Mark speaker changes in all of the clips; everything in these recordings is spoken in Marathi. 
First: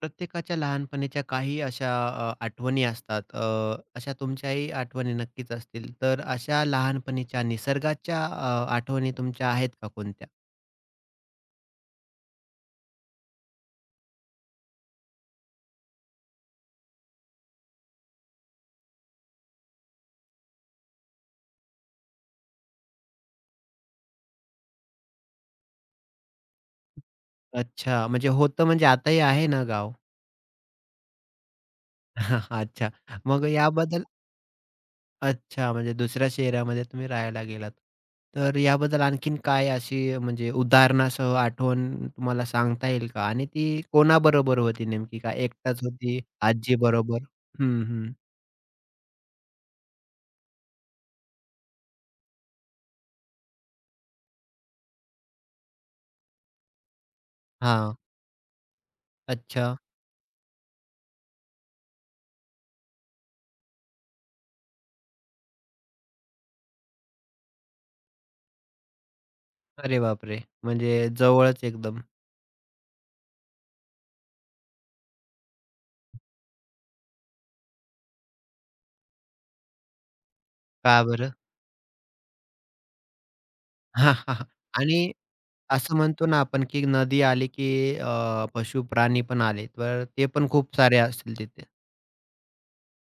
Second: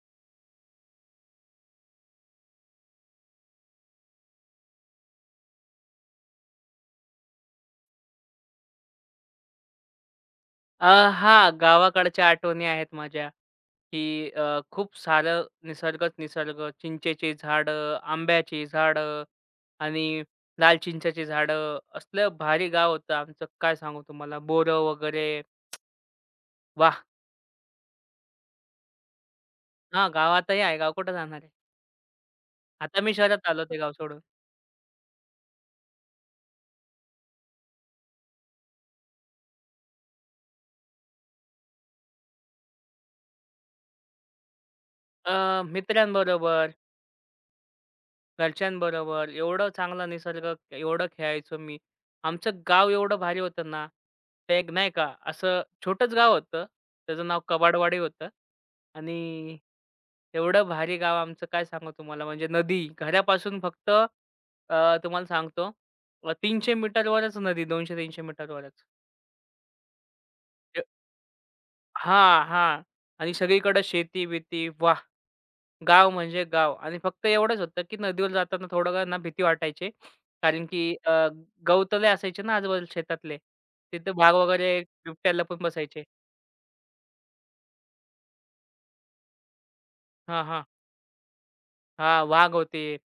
Speaker 1: प्रत्येकाच्या लहानपणीच्या काही अशा आठवणी असतात. अशा तुमच्याही आठवणी नक्कीच असतील. तर अशा लहानपणीच्या निसर्गाच्या आठवणी तुमच्या आहेत का कोणत्या?
Speaker 2: अ, हां, गावाकडच्या आठवणी आहेत माझ्या, की खूप सारं निसर्गच निसर्ग. चिंचेची झाडं, आंब्याची झाडं आणि लाल चिंचाची झाडं. असलं भारी गाव होतं आमचं, काय सांगू तुम्हाला. बोरं वगैरे. वाह!
Speaker 1: अच्छा, म्हणजे होतं म्हणजे आताही आहे ना गाव?
Speaker 2: हां, गावातही आहे. गाव कुठं जाणार आहे.
Speaker 1: अच्छा.
Speaker 2: आता मी
Speaker 1: मग
Speaker 2: शहरात आलो ते गाव
Speaker 1: याबद्दल
Speaker 2: सोडून.
Speaker 1: अच्छा, म्हणजे दुसऱ्या शहरामध्ये तुम्ही राहायला गेलात. तर याबद्दल आणखीन काय अशी म्हणजे उदाहरणासह आठवण तुम्हाला सांगता येईल का? आणि ती कोणाबरोबर होती नेमकी? का
Speaker 2: अ,
Speaker 1: एकटाच होती?
Speaker 2: मित्रांबरोबर
Speaker 1: आजीबरोबर? हं, हं.
Speaker 2: घरच्यांबरोबर एवढं चांगला निसर्ग, एवढं खेळायचो मी. आमचं गाव एवढं भारी होतं ना, ते एक नाही का असं छोटंच गाव होतं. त्याचं नाव
Speaker 1: हां.
Speaker 2: कबाडवाडी होतं आणि
Speaker 1: अच्छा.
Speaker 2: एवढं भारी गाव आमचं काय सांगू तुम्हाला. म्हणजे नदी घरापासून फक्त तुम्हाला सांगतो 300 मीटरवरच नदी 200-300 मीटरवरच.
Speaker 1: अरे बापरे!
Speaker 2: अ,
Speaker 1: म्हणजे जवळच एकदम.
Speaker 2: हां, हां. आणि सगळीकडे शेती-बिती वाह! गाव म्हणजे गाव आणि फक्त एवढंच होतं, की नदीवर जाताना थोडं का ना भीती वाटायची. कारण की
Speaker 1: का बरं?
Speaker 2: गवतले असायचे ना आजूबाजूला शेतातले. तिथे
Speaker 1: हां,
Speaker 2: वाघ
Speaker 1: हां, हां.
Speaker 2: वगैरे
Speaker 1: आणि
Speaker 2: बिबट्या लपून
Speaker 1: असं
Speaker 2: बसायचे.
Speaker 1: म्हणतो ना आपण, की नदी आली, की पशु प्राणी पण आले, तर ते
Speaker 2: हां,
Speaker 1: पण
Speaker 2: हां.
Speaker 1: खूप सारे असतील तिथे.
Speaker 2: हां, वाघ होते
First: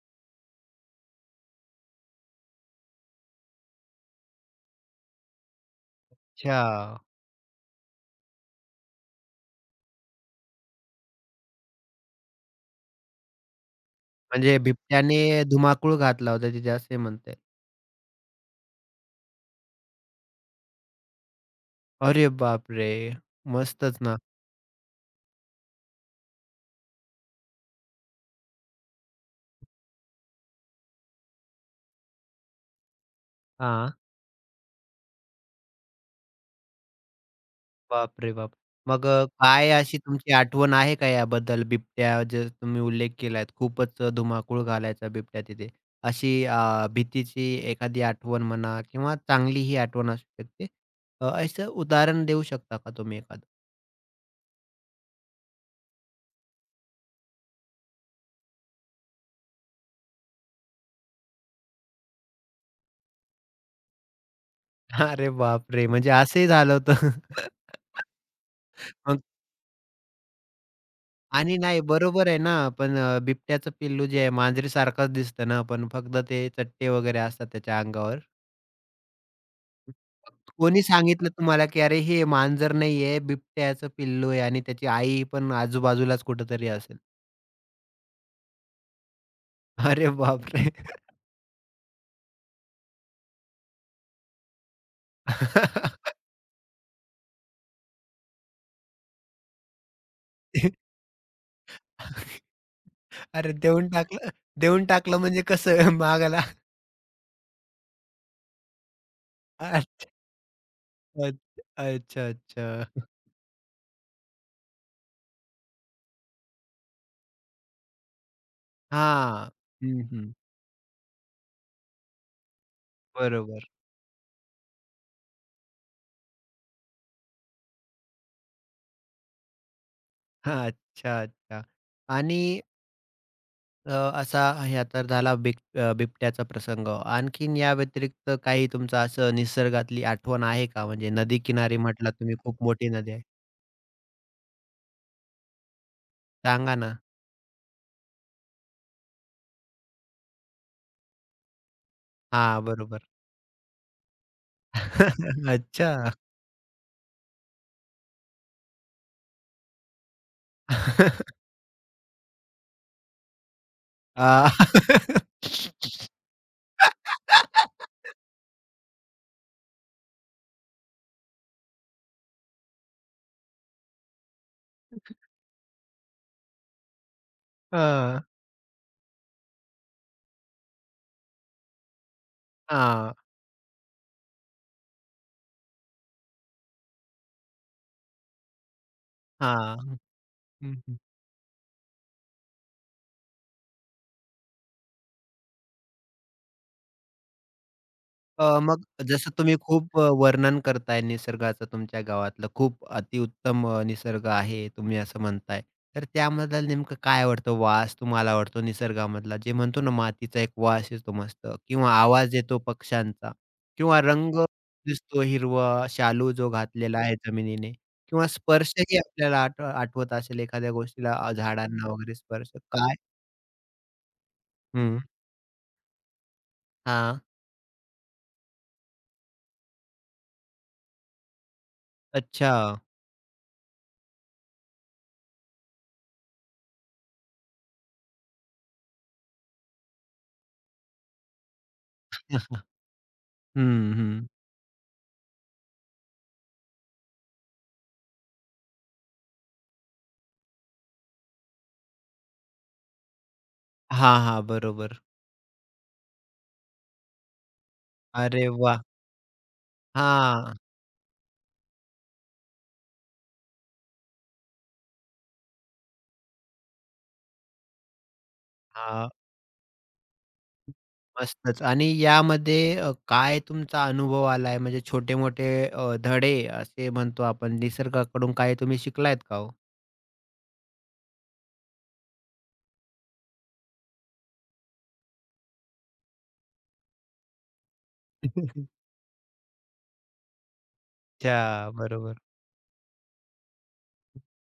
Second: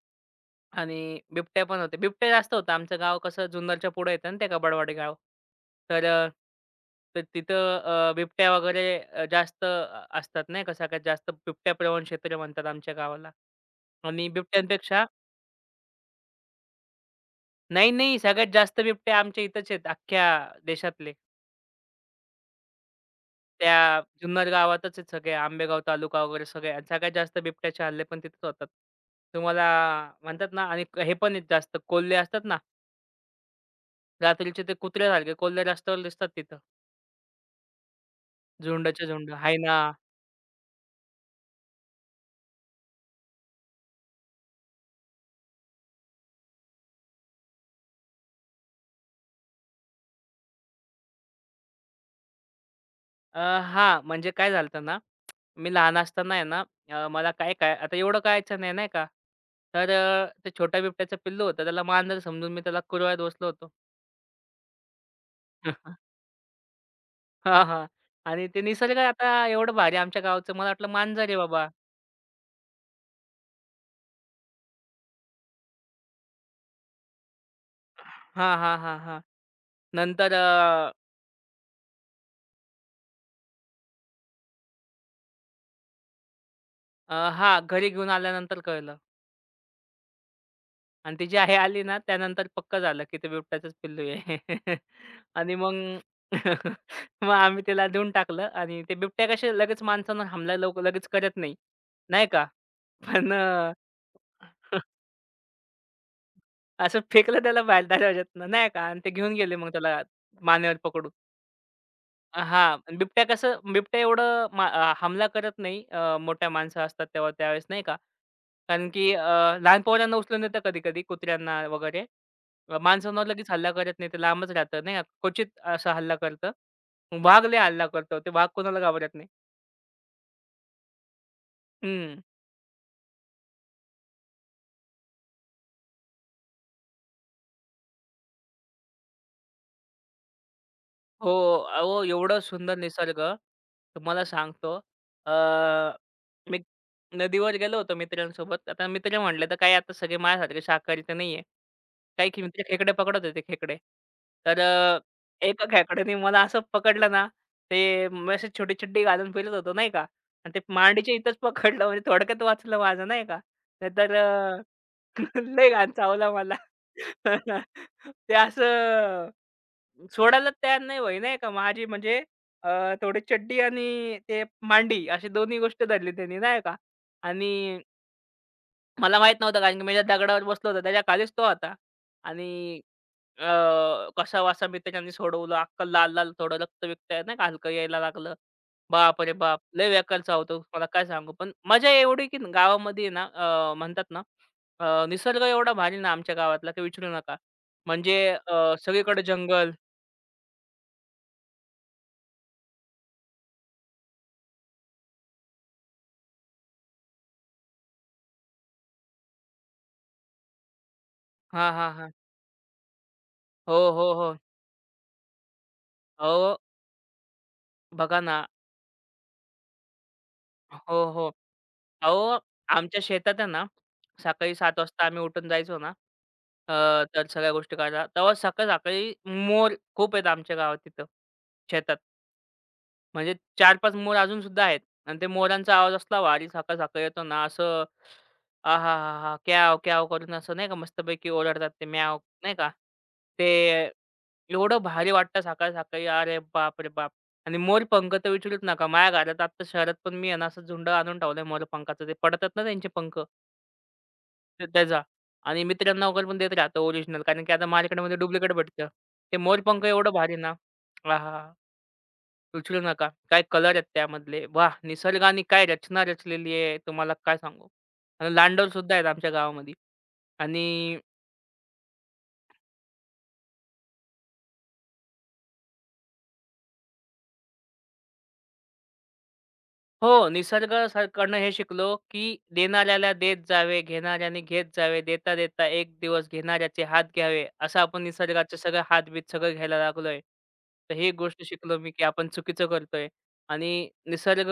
Speaker 2: आणि बिबट्या पण होते. बिबट्या जास्त होता. आमचं गाव कसं जुन्नरच्या पुढे येतं ना ते कबाडवाडी गाव. तर
Speaker 1: अच्छा.
Speaker 2: तर तिथं बिबट्या वगैरे जास्त असतात नाही का. सगळ्यात जास्त बिबट्याप्रवण क्षेत्र म्हणतात आमच्या गावाला आणि
Speaker 1: म्हणजे
Speaker 2: बिबट्यांपेक्षा
Speaker 1: बिबट्याने धुमाकूळ घातला होता तिथे, असे म्हणताय.
Speaker 2: नाही, नाही. सगळ्यात जास्त बिबट्या आमच्या इथंच आहेत अख्ख्या देशातले.
Speaker 1: अरे बापरे!
Speaker 2: त्या
Speaker 1: मस्तच ना.
Speaker 2: जुन्नर गावातच आहेत सगळे. आंबेगाव तालुका वगैरे सगळे आणि सगळ्यात जास्त बिबट्याचे हल्ले पण तिथेच होतात. तुम्हाला म्हणतात ना आणि हे पण आहेत जास्त कोल्हे असतात ना,
Speaker 1: हां.
Speaker 2: रात्रीचे ते कुत्र्यासारखे कोल्हे रस्त्यावर दिसतात तिथं.
Speaker 1: बापरे बाप! मग
Speaker 2: झुंडच्या झुंड.
Speaker 1: काय
Speaker 2: हायना.
Speaker 1: अशी तुमची आठवण आहे का याबद्दल? बिबट्या जे तुम्ही उल्लेख केलात, खूपच धुमाकूळ घालायचा बिबट्या तिथे. अशी भीतीची एखादी आठवण म्हणा किंवा चांगलीही आठवण असू शकते. असं उदाहरण देऊ शकता का तुम्ही
Speaker 2: अ,
Speaker 1: एखादं?
Speaker 2: हां, म्हणजे काय झालं होतं ना, मी लहान असताना आहे ना, मला काय काय आता एवढं कळायचं नाही, नाही का. तर ते छोट्या बिबट्याचं पिल्लू होतं. त्याला मांजर समजून मी त्याला कुरवाळत बसलो होतो.
Speaker 1: अरे बापरे! म्हणजे असंही झालं होतं.
Speaker 2: हां, हां. आणि ते निसर्ग
Speaker 1: मग
Speaker 2: आता एवढं भारी आमच्या गावचं मला वाटलं मांजर आहे
Speaker 1: आणि
Speaker 2: बाबा.
Speaker 1: नाही बरोबर आहे ना, पण बिबट्याचं पिल्लू जे आहे मांजरीसारखंच दिसतं ना, पण फक्त ते चट्टे वगैरे असतात त्याच्या अंगावर.
Speaker 2: हां, हां, हां, हां. नंतर अ,
Speaker 1: कोणी सांगितलं तुम्हाला, की "अरे, हे मांजर नाहीये, बिबट्याचं पिल्लू आहे आणि त्याची आई पण आजूबाजूलाच कुठेतरी असेल."
Speaker 2: अ, हां, घरी घेऊन आल्यानंतर कळलं
Speaker 1: अरे बापरे!
Speaker 2: आणि ती जी आहे आली ना त्यानंतर पक्क झालं की ते बिबट्याचंच पिल्लू आहे. आणि मग मग आम्ही त्याला देऊन टाकलं आणि ते बिबट्या कसे लगेच माणसांना हमला लवकर लगेच करत नाही, नाही का. पण
Speaker 1: अरे, देऊन टाकलं देऊन टाकलं म्हणजे कसं मागायला?
Speaker 2: असं फेकलं त्याला बाहेर दरवाज्यातनं नाही का आणि ते घेऊन गेले मग त्याला
Speaker 1: अच्छा,
Speaker 2: मानेवर पकडून.
Speaker 1: अच्छा, अच्छा,
Speaker 2: हां.
Speaker 1: अच्छा.
Speaker 2: बिबट्या कसं बिबट्या एवढं हमला करत नाही. मोठ्या माणसं असतात तेव्हा त्यावेळेस नाही का. कारण की
Speaker 1: हां.
Speaker 2: लहान पोरांना
Speaker 1: हं,
Speaker 2: उचलून येतं कधी-कधी कुत्र्यांना वगैरे. माणसांवर लगेच
Speaker 1: बरोबर.
Speaker 2: हल्ला करत नाही. ते लांबच राहतं नाही का. क्वचित असा हल्ला करतं. वाघ लय हल्ला करतो. ते वाघ कोणाला घाबरत नाही.
Speaker 1: हां, अच्छा, अच्छा. आणि अ, असा ह्या तर झाला बिबट्याचा प्रसंग. आणखीन या व्यतिरिक्त काही तुमचं असं निसर्गातली आठवण आहे का? म्हणजे
Speaker 2: हो,
Speaker 1: नदी किनारी
Speaker 2: अहो
Speaker 1: म्हटलात तुम्ही
Speaker 2: एवढं
Speaker 1: खूप
Speaker 2: सुंदर
Speaker 1: मोठी नदी
Speaker 2: निसर्ग.
Speaker 1: आहे.
Speaker 2: तुम्हाला सांगतो अ, मी
Speaker 1: सांगा ना?
Speaker 2: नदीवर गेलो होतो मित्रांसोबत. आता मित्र म्हटले तर काय आता सगळे माझ्यासारखे शाकाहारी तर नाहीये. काही की
Speaker 1: हां,
Speaker 2: मित्र खेकडे
Speaker 1: बरोबर.
Speaker 2: पकडत होते खेकडे. तर एका
Speaker 1: अच्छा.
Speaker 2: खेकड्याने मला असं पकडलं ना, ते मी अशी छोटी घालून फिरत होतो नाही का आणि ते मांडीच्या इथंच पकडलं म्हणजे थोडक्यात वाचलं माझं नाही का. नाहीतर
Speaker 1: आ.
Speaker 2: लय घाण चावला मला. ते असं सोडायलाच तयार नाही व्हय, नाही का. माझी म्हणजे अ, थोडी चड्डी आणि ते मांडी अशी दोन्ही गोष्ट धरली त्यांनी नाही का आणि
Speaker 1: हां.
Speaker 2: मला माहीत नव्हतं कारण की मी ज्या दगडावर बसलो होतो त्याच्या खालीच तो होता आणि
Speaker 1: हां,
Speaker 2: कसावासा मित्रांनी सोडवला. अख्खं लाल-लाल थोडं रक्त बिक्त आहे ना का हलकं यायला लागलं. बापरे बाप! लय
Speaker 1: हां.
Speaker 2: बेकार चावतो तुम्हाला
Speaker 1: हं.
Speaker 2: काय सांगू. पण मजा एवढी की गावामध्ये आहे ना म्हणतात ना निसर्ग एवढा भारी ना आमच्या गावातला की विचारू नका. म्हणजे
Speaker 1: मग
Speaker 2: सगळीकडे
Speaker 1: जसं तुम्ही
Speaker 2: जंगल
Speaker 1: खूप वर्णन करताय निसर्गाचं तुमच्या गावातलं, खूप अतिउत्तम निसर्ग आहे तुम्ही असं म्हणताय. तर त्यामधला नेमकं काय आवडतं? वास तुम्हाला आवडतो निसर्गामधला, जे म्हणतो ना मातीचा एक वास येतो मस्त
Speaker 2: हां,
Speaker 1: किंवा
Speaker 2: हां, हां.
Speaker 1: आवाज येतो पक्ष्यांचा
Speaker 2: हो,
Speaker 1: किंवा
Speaker 2: हो,
Speaker 1: रंग
Speaker 2: हो.
Speaker 1: दिसतो हिरवा शालू जो
Speaker 2: अहो,
Speaker 1: घातलेला आहे जमिनीने
Speaker 2: बघा
Speaker 1: किंवा
Speaker 2: ना.
Speaker 1: स्पर्शही आपल्याला आठवत असेल एखाद्या
Speaker 2: हो,
Speaker 1: गोष्टीला
Speaker 2: हो.
Speaker 1: झाडांना वगैरे
Speaker 2: अहो,
Speaker 1: स्पर्श काय?
Speaker 2: आमच्या शेतात आहे ना, सकाळी 7:00
Speaker 1: हं.
Speaker 2: वाजता आम्ही उठून जायचो ना, अ,
Speaker 1: हां.
Speaker 2: तर सगळ्या गोष्टी करायला. तेव्हा सकाळ-सकाळी मोर खूप आहेत आमच्या गावात तिथं, शेतात.
Speaker 1: अच्छा.
Speaker 2: म्हणजे 4-5 मोर अजूनसुद्धा आहेत आणि ते मोरांचा आवाज असला वारी साका-साका येतो ना, असं आहाहाहा! क्याव-क्याव करून असं नाही का मस्तपैकी ओरडतात ते म्याव नाही का? ते
Speaker 1: हं, हं.
Speaker 2: एवढं भारी वाटतं सकाळी-सकाळी अरे बाप रे बाप! आणि मोरपंख तर विचारूच नका. माझ्या घरात आत्ता शहरात पण मी आहे ना, असं झुंड आणून ठेवलंय मोरपंखाचं. ते पडतात ना त्यांचे पंख
Speaker 1: हां, हां.
Speaker 2: ते त्याचा
Speaker 1: बरोबर.
Speaker 2: आणि मित्रांना वगैरे पण देत राहतो ओरिजिनल कारण की आता मार्केटमध्ये
Speaker 1: अरे
Speaker 2: डुप्लिकेट
Speaker 1: वाह!
Speaker 2: भेटतं. ते मोरपंख एवढं भारी ना.
Speaker 1: हां,
Speaker 2: आहाहा! विचारू नका. काय कलर आहेत त्यामधले. वाह! निसर्गाने काय रचना रचलेली आहे तुम्हाला काय सांगू. आणि लांडोरसुद्धा आहेत
Speaker 1: हां.
Speaker 2: आमच्या गावामध्ये आणि
Speaker 1: मस्तच आणि यामध्ये काय तुमचा अनुभव आलाय? म्हणजे छोटे-मोठे धडे असे म्हणतो आपण निसर्गाकडून काही तुम्ही शिकलायत का हो?
Speaker 2: हो, निसर्गाकडनं हे शिकलो, की देणाऱ्याला देत जावे, घेणाऱ्याने घेत जावे, देता-देता एक दिवस घेणाऱ्याचे हात घ्यावे, असं आपण निसर्गाचे सगळे हात-बीत सगळं घ्यायला लागलोय. तर ही गोष्ट
Speaker 1: अच्छा.
Speaker 2: शिकलो मी, की
Speaker 1: बरोबर.
Speaker 2: आपण चुकीचं करतोय आणि निसर्ग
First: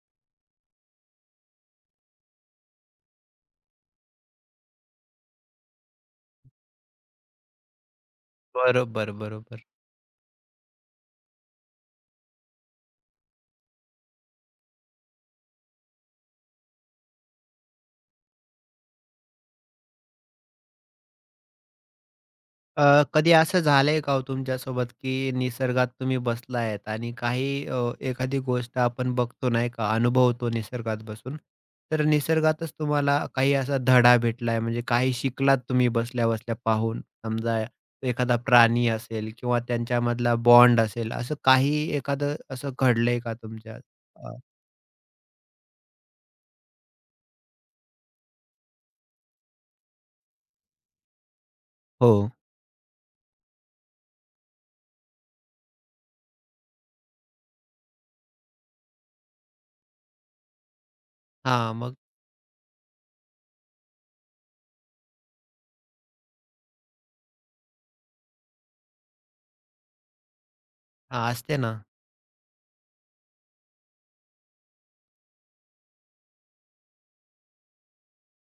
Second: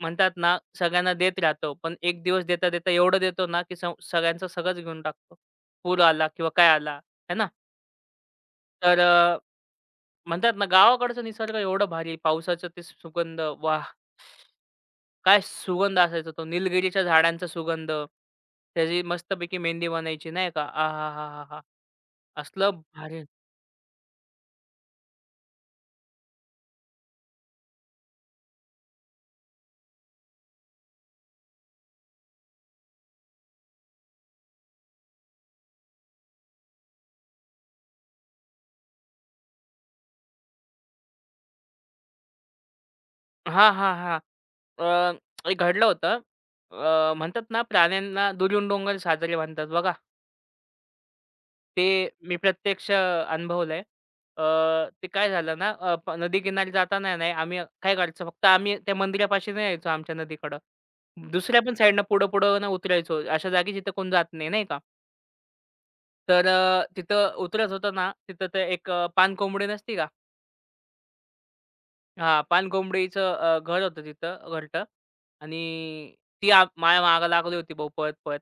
Speaker 2: म्हणतात ना, सगळ्यांना देत राहतो, पण एक दिवस देता-देता एवढं देतो ना, की सगळ्यांचं सगळंच घेऊन टाकतो. पूर आला किंवा काय आला, आहे ना? तर
Speaker 1: बरोबर, बरोबर.
Speaker 2: म्हणतात ना, गावाकडचं निसर्ग एवढं भारी, पावसाचं ते सुगंध, वाह! काय सुगंध असायचा तो निलगिरीच्या झाडांचा सुगंध. त्याची मस्तपैकी मेहंदी बनायची नाही का. आहाहाहा! असलं भारी
Speaker 1: कधी असं झालंय का हो तुमच्यासोबत, की निसर्गात तुम्ही बसला आहेत आणि काही एखादी गोष्ट आपण बघतो नाही का, अनुभवतो निसर्गात बसून. तर निसर्गातच तुम्हाला काही असा धडा भेटलाय, म्हणजे काही शिकलात तुम्ही बसल्या-बसल्या पाहून. समजा एखादा प्राणी असेल किंवा त्यांच्यामधला बॉन्ड असेल, असं काही एखादं असं घडलंय का
Speaker 2: हां,
Speaker 1: तुमच्या?
Speaker 2: हां, हां.
Speaker 1: अ,
Speaker 2: अ, एक घडलं होतं. म्हणतात ना प्राण्यांना दुरून डोंगर साजरे म्हणतात बघा. ते
Speaker 1: हो.
Speaker 2: मी प्रत्यक्ष अनुभवलंय. अ, ते काय झालं ना अ, प नदीकिनारी जाताना नाही आम्ही काय करायचो फक्त आम्ही त्या मंदिरापाशी नाही यायचो आमच्या नदीकडं. दुसऱ्या पण
Speaker 1: हां, मग
Speaker 2: साईडनं पुढं-पुढं ना उतरायचो. अशा जागी जिथे कोण जात नाही, नाही का. तर तिथं उतरत होतो ना, तिथं ते एक पानकोंबडी नसती का?
Speaker 1: हां, असते ना.
Speaker 2: हा पान पानकोंबडीचं घर होतं तिथं घरटं आणि ती माझ्या मागं लागली होती भाऊ पळत-पळत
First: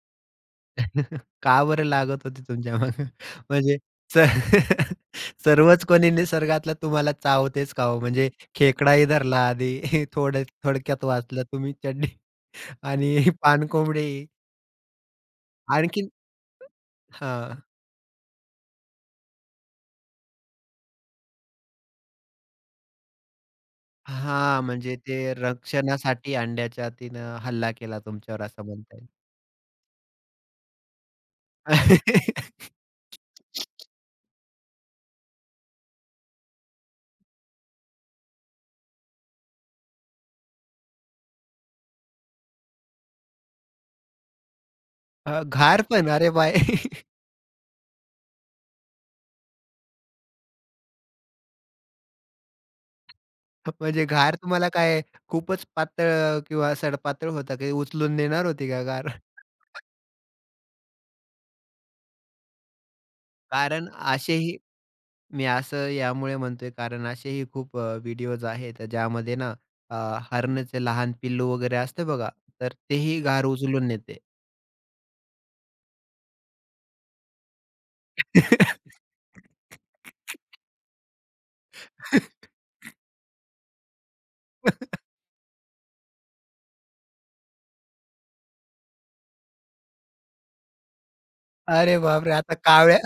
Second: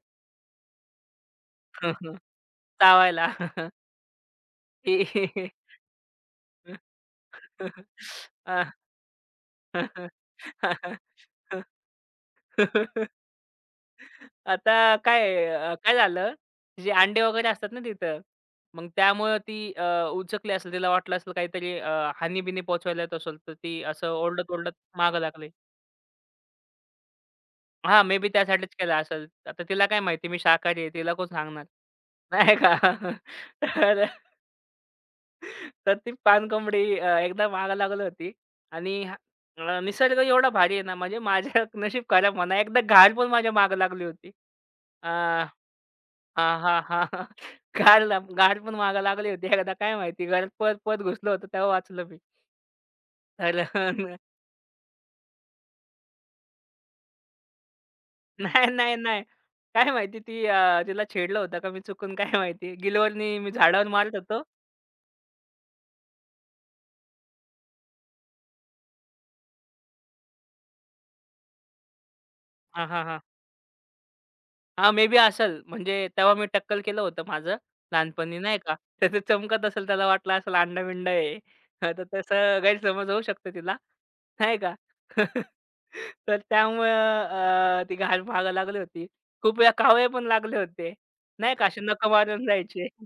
Speaker 1: का बरं लागत होती तुमच्या मागे?
Speaker 2: चावायला.
Speaker 1: म्हणजे स
Speaker 2: ती
Speaker 1: सर्वच कोणी निसर्गातलं तुम्हाला चावतेच का हो? म्हणजे
Speaker 2: अ
Speaker 1: खेकडाही धरला आधी थोडं थोडक्यात वाचलं तुम्ही चड्डी आणि पाणकोंबडी
Speaker 2: आता काय काय
Speaker 1: आणखीन
Speaker 2: झालं, जे अंडे वगैरे
Speaker 1: हां.
Speaker 2: असतात ना तिथं, मग त्यामुळं ती उचकली असेल, तिला वाटलं असेल काहीतरी हानी-बिनी पोहोचवायला येत असेल, तर ती असं
Speaker 1: हां,
Speaker 2: ओरडत-ओरडत
Speaker 1: म्हणजे ते
Speaker 2: मागं लागली.
Speaker 1: रक्षणासाठी अंड्याच्या तिनं हल्ला केला
Speaker 2: हां, मे बी
Speaker 1: तुमच्यावर असं
Speaker 2: त्यासाठीच केला
Speaker 1: म्हणता येईल.
Speaker 2: असेल. आता तिला काय माहिती मी शाकाहारी आहे, तिला कोण सांगणार, नाही का? तर तर ती पाणकोंबडी एकदा मागं लागली होती आणि हा निसर्ग एवढा भारी आहे ना, म्हणजे माझं नशीब खराब म्हणा, एकदा घार पण माझ्या मागं लागली होती.
Speaker 1: घार पण अरे बाय!
Speaker 2: हां, हां, हां, हां. गाड पण मागे लागली होती एकदा काय माहिती घरात पळत, पळत घुसलो होतो तेव्हा वाचलं मी. तर
Speaker 1: म्हणजे घार तुम्हाला काय खूपच पातळ किंवा सडपातळ होता, की उचलून नेणार
Speaker 2: नाही,
Speaker 1: होती का
Speaker 2: नाही,
Speaker 1: घार?
Speaker 2: नाही. काय माहिती ती तिला छेडलं होतं का मी चुकून काय माहिती. गिलोयनी मी झाडावर
Speaker 1: कारण
Speaker 2: मारत होतो.
Speaker 1: असेही मी असं यामुळे म्हणतोय कारण असेही खूप व्हिडिओज आहेत ज्यामध्ये ना अ, हरणचं लहान पिल्लू वगैरे असतं बघा, तर
Speaker 2: हां, हां, हां.
Speaker 1: तेही गार उचलून नेते.
Speaker 2: हां, मे बी असेल. म्हणजे तेव्हा मी टक्कल केलं होतं माझं लहानपणी नाही का. तर ते चमकत असेल त्याला वाटलं असेल अंडा-बिंडा आहे. हां, तर तसं गैरसमज होऊ शकतो तिला नाही का. तर त्यामुळं ती घाण मागं लागली होती. खूप वेळा कावळे पण लागले होते. नाही का असे
Speaker 1: अरे
Speaker 2: नखं
Speaker 1: बापरे!
Speaker 2: मारून
Speaker 1: आता
Speaker 2: जायचे.
Speaker 1: कावळ्या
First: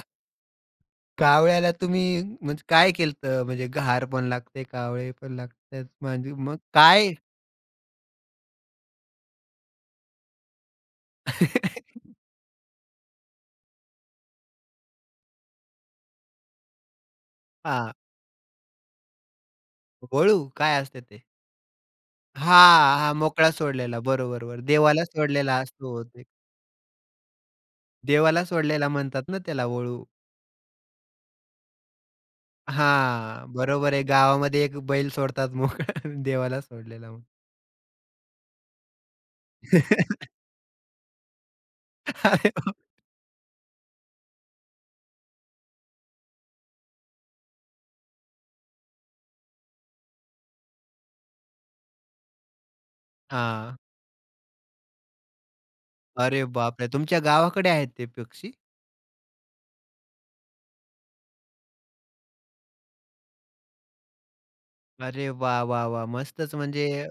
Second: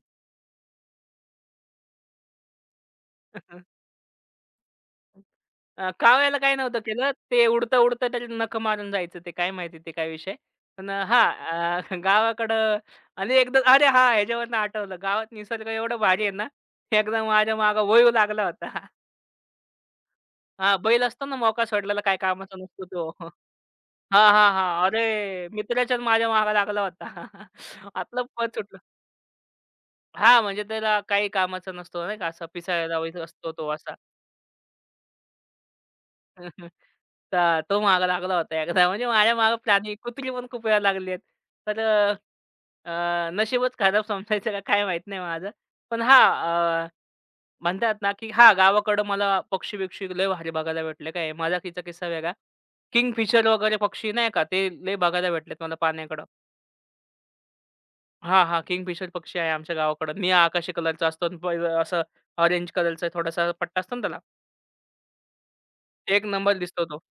Speaker 1: कावळ्याला तुम्ही म्हणजे काय केलतं? म्हणजे घार पण लागते, कावळे पण लागतात. म्हणजे
Speaker 2: कावळ्याला काही
Speaker 1: मग
Speaker 2: नव्हतं केलं.
Speaker 1: काय?
Speaker 2: ते उडता-उडता त्याच्यात नखं मारून जायचं ते काय माहिती ते काय विषय. पण हां, गावाकडं आणि एकदा अरे हां, ह्याच्यावरनं आठवलं. गावात निसर्ग एवढं भारी आहे ना, एकदा माझ्या मागं
Speaker 1: हां,
Speaker 2: वळीव लागला होता.
Speaker 1: वळू काय
Speaker 2: हां,
Speaker 1: असते
Speaker 2: बैल
Speaker 1: ते?
Speaker 2: असतो ना मोका सोडलेला काय कामाचा नसतो
Speaker 1: हां,
Speaker 2: तो.
Speaker 1: हां, मोकळा सोडलेला.
Speaker 2: हां,
Speaker 1: बरोबर,
Speaker 2: हां,
Speaker 1: बरोबर.
Speaker 2: हां. अरे
Speaker 1: देवाला सोडलेला
Speaker 2: मित्राच्याच
Speaker 1: असतो ते.
Speaker 2: माझ्या मागे लागला होता. आतलं
Speaker 1: देवाला
Speaker 2: पद सुटलं.
Speaker 1: सोडलेला म्हणतात ना त्याला वळू.
Speaker 2: हां, म्हणजे त्याला काही कामाचा नसतो नाही का असा पिसाळ्याला वगैरे असतो
Speaker 1: हां,
Speaker 2: तो
Speaker 1: बरोबर
Speaker 2: असा.
Speaker 1: आहे. गावामध्ये एक बैल सोडतात मोकळा देवाला सोडलेला मग.
Speaker 2: तर तो मागे लागला होता एकदा. म्हणजे माझ्या मागे प्राणी कुत्री पण खूप वेळा लागली आहेत. तर अ,
Speaker 1: अरे बाप
Speaker 2: अ, नशीबच खराब समजायचं का काय माहीत नाही माझं. पण हां, म्हणतात ना, की हां, गावाकडं मला पक्षी-बिक्षी लय भारी बघायला भेटले. काय माझाकीचा किस्सा वेगळा. किंगफिशर वगैरे
Speaker 1: हां.
Speaker 2: पक्षी नाही का, ते लय बघायला भेटलेत मला पाण्याकडं.
Speaker 1: अरे बापरे! तुमच्या गावाकडे आहेत ते
Speaker 2: हां,
Speaker 1: पक्षी?
Speaker 2: हां. किंगफिशर पक्षी आहे आमच्या गावाकडं. निळा आकाशी कलरचा असतो आणि असं ऑरेंज कलरचा थोडासा पट्टा असतो ना त्याला.
Speaker 1: अरे वाह, वाह, वाह!
Speaker 2: एक
Speaker 1: मस्तच
Speaker 2: नंबर दिसतो
Speaker 1: म्हणजे
Speaker 2: तो.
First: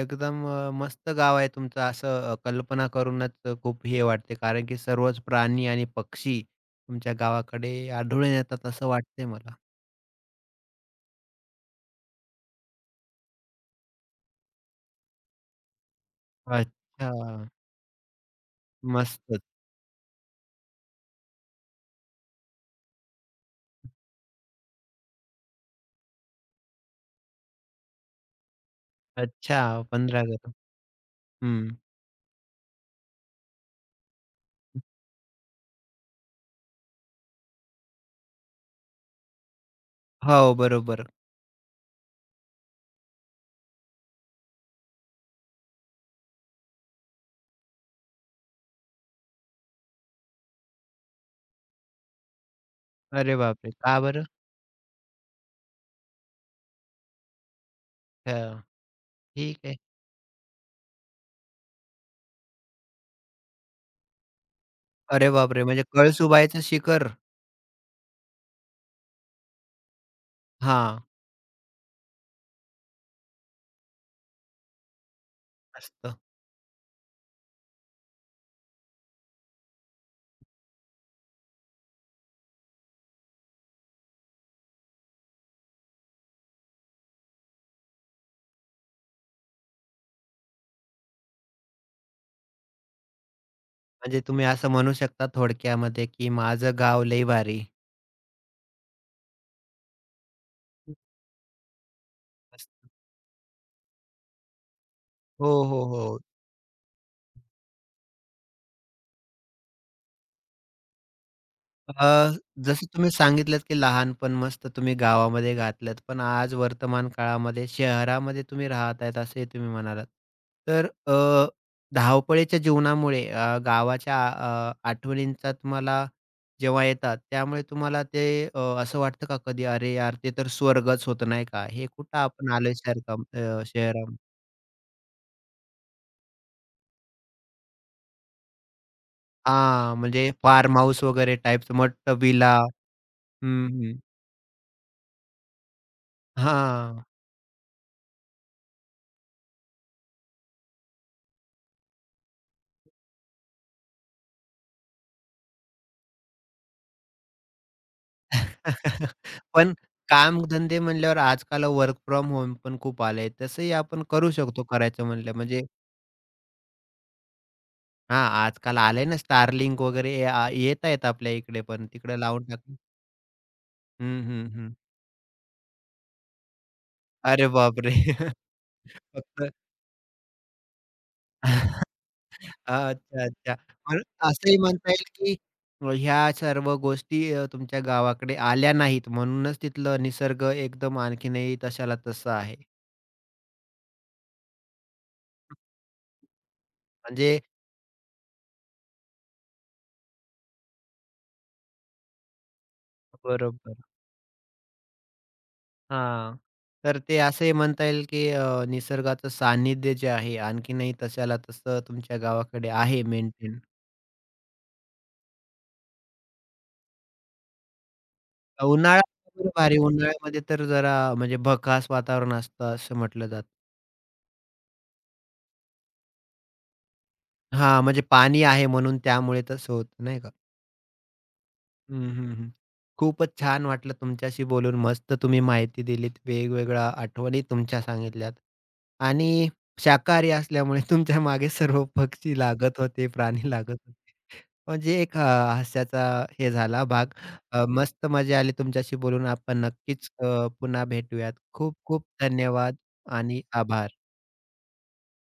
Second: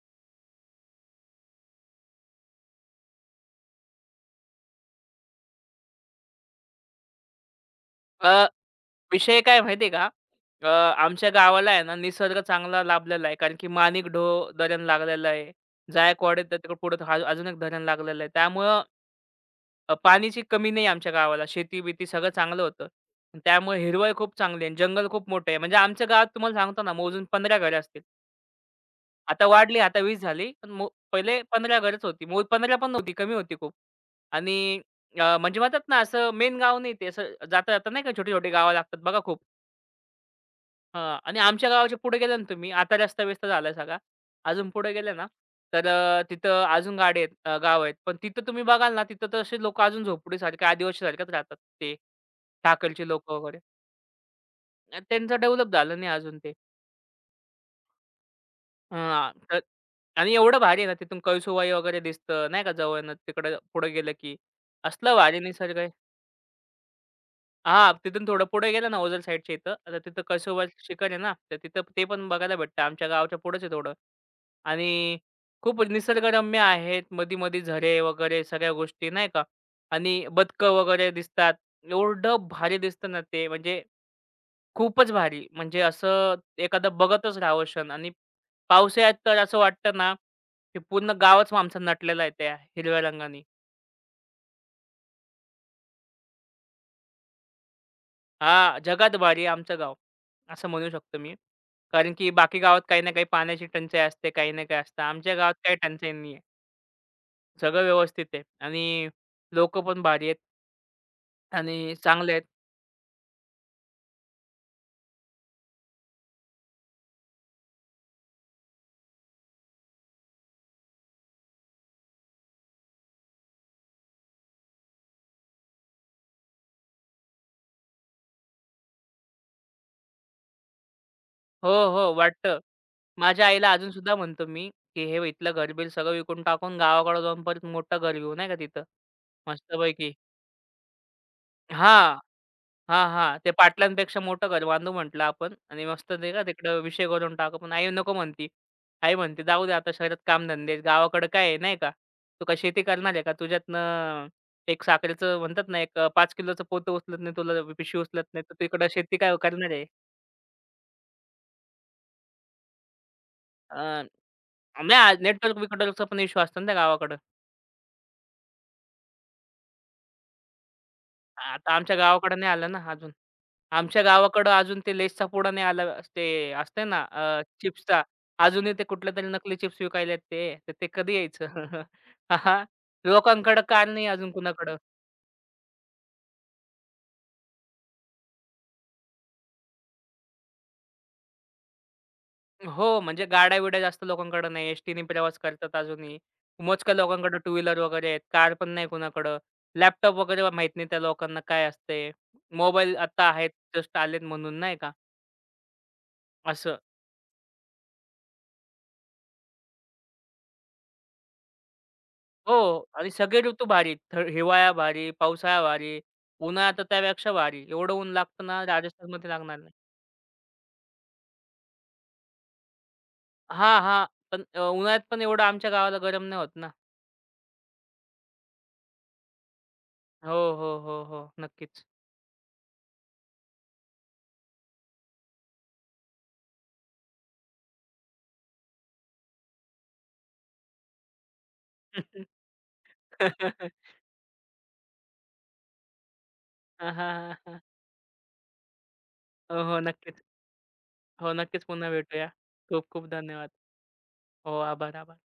Speaker 1: एकदम मस्त गाव आहे तुमचं असं कल्पना करूनच खूप हे वाटते कारण की सर्वच प्राणी आणि पक्षी तुमच्या गावाकडे आढळून
Speaker 2: अ,
Speaker 1: येतात असं वाटतंय
Speaker 2: विषय
Speaker 1: मला.
Speaker 2: काय माहिती का आमच्या गावाला आहे ना निसर्ग चांगला लाभलेला आहे. कारण की माणिकडोह धरण लागलेलं आहे. जायकवाडी त्याच्या पुढे हाल अजून
Speaker 1: अच्छा.
Speaker 2: एक धरण लागलेलं आहे. त्यामुळं
Speaker 1: मस्तच.
Speaker 2: पाण्याची कमी नाही आमच्या गावाला. शेती-बिती सगळं चांगलं होतं. त्यामुळे हिरवळ खूप चांगली आहे जंगल खूप मोठं आहे. म्हणजे आमच्या गावात तुम्हाला सांगतो ना मोजून 15 घरं असतील. आता
Speaker 1: अच्छा
Speaker 2: वाढली, आता 20
Speaker 1: 15
Speaker 2: झाली.
Speaker 1: घर.
Speaker 2: पण मो पहिले
Speaker 1: हं.
Speaker 2: 15 घरच होती. मूळ 15 पण नव्हती, कमी होती खूप. आणि म्हणजे म्हणतात ना असं मेन गाव नाही ते असं जाता-जाता नाही का छोटी-छोटी गावं लागतात बघा खूप.
Speaker 1: हो, बरोबर.
Speaker 2: हां. आणि आमच्या गावाच्या पुढे गेले ना तुम्ही, आता रस्ता-बिस्ता झालाय सगळा. अजून पुढे गेले ना, तर तिथं अजून गाडी आहेत गाव आहेत. पण तिथं तुम्ही बघाल ना, तिथं तसे लोकं अजून झोपडीसारखे, आदिवासीसारखेच राहतात ते. ठाकरचे लोकं
Speaker 1: अरे
Speaker 2: वगैरे.
Speaker 1: बापरे! का बरं?
Speaker 2: त्यांचं डेव्हलप झालं नाही अजून ते.
Speaker 1: हां.
Speaker 2: हां. तर
Speaker 1: ठीक आहे.
Speaker 2: आणि एवढं भारी आहे ना, तिथून कळसुबाई वगैरे दिसतं नाही का जवळनं तिकडं पुढे गेलं की. असला
Speaker 1: अरे
Speaker 2: भारी
Speaker 1: बापरे!
Speaker 2: निसर्ग
Speaker 1: म्हणजे कळसुबाईचं शिखर.
Speaker 2: हां, तिथून थोडं पुढे गेलं ना ओझर साईडच्या इथं. आता तिथं कसोबाचं
Speaker 1: हां,
Speaker 2: शिखर आहे ना, तर तिथं ते पण बघायला भेटतं. आमच्या गावाच्या पुढेच आहे थोडं. आणि खूप
Speaker 1: मस्त.
Speaker 2: निसर्गरम्य आहेत. मधी-मधी झरे वगैरे सगळ्या गोष्टी नाही का? आणि बदकं वगैरे दिसतात. एवढं भारी दिसतं ना ते म्हणजे खूपच भारी. म्हणजे असं एखादं बघतच राहावं क्षण आणि पावसाळ्यात तर असं वाटतं ना, की पूर्ण गावच आमचं नटलेलं आहे त्या हिरव्या रंगानी.
Speaker 1: म्हणजे तुम्ही असं म्हणू शकता थोडक्यामध्ये, की माझं गाव लय भारी.
Speaker 2: हां, जगात भारी आहे आमचं गाव, असं म्हणू
Speaker 1: हं.
Speaker 2: शकतो मी. कारण की बाकी गावात काही ना काही पाण्याची टंचाई असते, काही ना काही असतं. आमच्या
Speaker 1: हो,
Speaker 2: गावात काही
Speaker 1: हो,
Speaker 2: टंचाई
Speaker 1: हो.
Speaker 2: नाही आहे. सगळं व्यवस्थित आहे आणि लोकं पण भारी आहेत आणि
Speaker 1: अ,
Speaker 2: चांगले आहेत.
Speaker 1: जसं तुम्ही सांगितलंत, की लहानपण मस्त तुम्ही गावामध्ये घातलंत, पण आज वर्तमान काळामध्ये शहरामध्ये तुम्ही राहत आहेत, असे तुम्ही म्हणालात. तर धावपळीच्या जीवनामुळे गावाच्या आठवणींचा तुम्हाला जेव्हा येतात, त्यामुळे तुम्हाला ते असं वाटतं का कधी, "अरे यार, ते तर स्वर्गच होतं, नाही का?
Speaker 2: हो,
Speaker 1: हे
Speaker 2: हो,
Speaker 1: कुठं आपण
Speaker 2: वाटतं.
Speaker 1: आलोय सारखं
Speaker 2: माझ्या आईला अजून सुद्धा
Speaker 1: शहरामध्ये."
Speaker 2: म्हणतो मी, की "हे इथलं घर-बीर सगळं विकून टाकून गावाकडे जाऊन परत मोठं घर घेऊ नाही का तिथं
Speaker 1: हां,
Speaker 2: मस्तपैकी."
Speaker 1: म्हणजे फार्म हाऊस वगैरे टाईपचं, मोठं
Speaker 2: हां.
Speaker 1: विला.
Speaker 2: हां, हां. ते
Speaker 1: हं, हं.
Speaker 2: पाटलांपेक्षा मोठं घर बांधू म्हटलं आपण आणि मस्त ते का तिकडं
Speaker 1: हां.
Speaker 2: विषय करून टाकू. पण आई नको म्हणती. आई म्हणते, "जाऊ दे आता शहरात कामधंदे आहेत. गावाकडं काय आहे नाही का? तू काय शेती करणार आहे का? तुझ्यातनं एक साखरेचं म्हणतात ना, एक 5 किलोचं पोतं उचलत नाही, तुला पिशवी उचलत नाही, तर तिकडं शेती काय करणार
Speaker 1: पण
Speaker 2: आहे?"
Speaker 1: कामधंदे म्हणल्यावर आजकाल वर्क फ्रॉम होम पण खूप आलंय. तसंही आपण करू शकतो करायचं म्हणलं म्हणजे
Speaker 2: नेटवर्क-बिटवर्कचा पण इश्यू असतो ना त्या गावाकडं.
Speaker 1: हां, आजकाल आलंय ना Starlink वगैरे ये आ येतायत आपल्या इकडे
Speaker 2: आता
Speaker 1: पण
Speaker 2: आमच्या
Speaker 1: तिकडे
Speaker 2: गावाकडं
Speaker 1: लावून
Speaker 2: नाही
Speaker 1: टाक
Speaker 2: आलं ना अजून. आमच्या
Speaker 1: हं, हं,
Speaker 2: गावाकडं
Speaker 1: हं.
Speaker 2: अजून ते लेसचा पुडा नाही आला. अस ते असते ना
Speaker 1: अरे बापरे!
Speaker 2: चिप्सचा. अजूनही ते कुठल्यातरी
Speaker 1: फक्त
Speaker 2: नकली चिप्स विकायलेत ते. तर ते कधी यायचं? हां, हां.
Speaker 1: अच्छा, अच्छा.
Speaker 2: लोकांकडं कार
Speaker 1: पण
Speaker 2: नाही अजून
Speaker 1: असंही
Speaker 2: कुणाकडं.
Speaker 1: म्हणता येईल, की ह्या सर्व गोष्टी तुमच्या गावाकडे आल्या नाहीत म्हणूनच तिथलं निसर्ग एकदम आणखीनही तशाला तसा आहे.
Speaker 2: हो, म्हणजे गाड्या-बिड्या जास्त लोकांकडं नाही. एसटीने प्रवास करतात अजूनही. मोजक्या लोकांकडं
Speaker 1: म्हणजे
Speaker 2: टू व्हीलर वगैरे आहेत. कार पण नाही कुणाकडं. लॅपटॉप वगैरे माहीत नाही त्या लोकांना काय असते. मोबाईल आता आहेत,
Speaker 1: बरोबर.
Speaker 2: जस्ट आलेत म्हणून नाही का
Speaker 1: हां.
Speaker 2: असं.
Speaker 1: तर ते असंही म्हणता येईल, की निसर्गाचं सान्निध्य जे आहे आणखीनही तशाला तसं तुमच्या गावाकडे
Speaker 2: हो.
Speaker 1: आहे
Speaker 2: आणि सगळे
Speaker 1: मेंटेन.
Speaker 2: ऋतू भारी. हिवाळा भारी, पावसाळा भारी, उन्हाळा तर त्यापेक्षा भारी. एवढं ऊन लागतं ना
Speaker 1: उन्हाळा
Speaker 2: राजस्थानमध्ये
Speaker 1: तर
Speaker 2: लागणार नाही.
Speaker 1: भारी उन्हाळ्यामध्ये तर जरा म्हणजे भकास वातावरण असतं असं म्हटलं जातं.
Speaker 2: हां, हां. पण उन्हाळ्यात पण एवढं आमच्या गावाला गरम नाही होत ना.
Speaker 1: हां, म्हणजे पाणी आहे म्हणून त्यामुळे तसं होत। नाही का?
Speaker 2: हो, हो, हो, हो. नक्कीच.
Speaker 1: हं, हं, हं. खूपच छान वाटलं तुमच्याशी बोलून. मस्त तुम्ही माहिती दिलीत. वेगवेगळ्या आठवणी तुमच्या सांगितल्यात आणि शाकाहारी असल्यामुळे तुमच्या मागे सर्व पक्षी लागत होते, प्राणी लागत होते. म्हणजे एक हास्याचा हे झाला
Speaker 2: हां,
Speaker 1: भाग.
Speaker 2: हां, हां,
Speaker 1: मस्त मजा आली तुमच्याशी बोलून. आपण
Speaker 2: हो, हो.
Speaker 1: नक्कीच
Speaker 2: नक्कीच.
Speaker 1: पुन्हा भेटूयात.
Speaker 2: हो, नक्कीच.
Speaker 1: खूप
Speaker 2: पुन्हा
Speaker 1: खूप
Speaker 2: भेटूया.
Speaker 1: धन्यवाद
Speaker 2: खूप खूप
Speaker 1: आणि
Speaker 2: धन्यवाद.
Speaker 1: आभार.
Speaker 2: हो, आभार, आभार.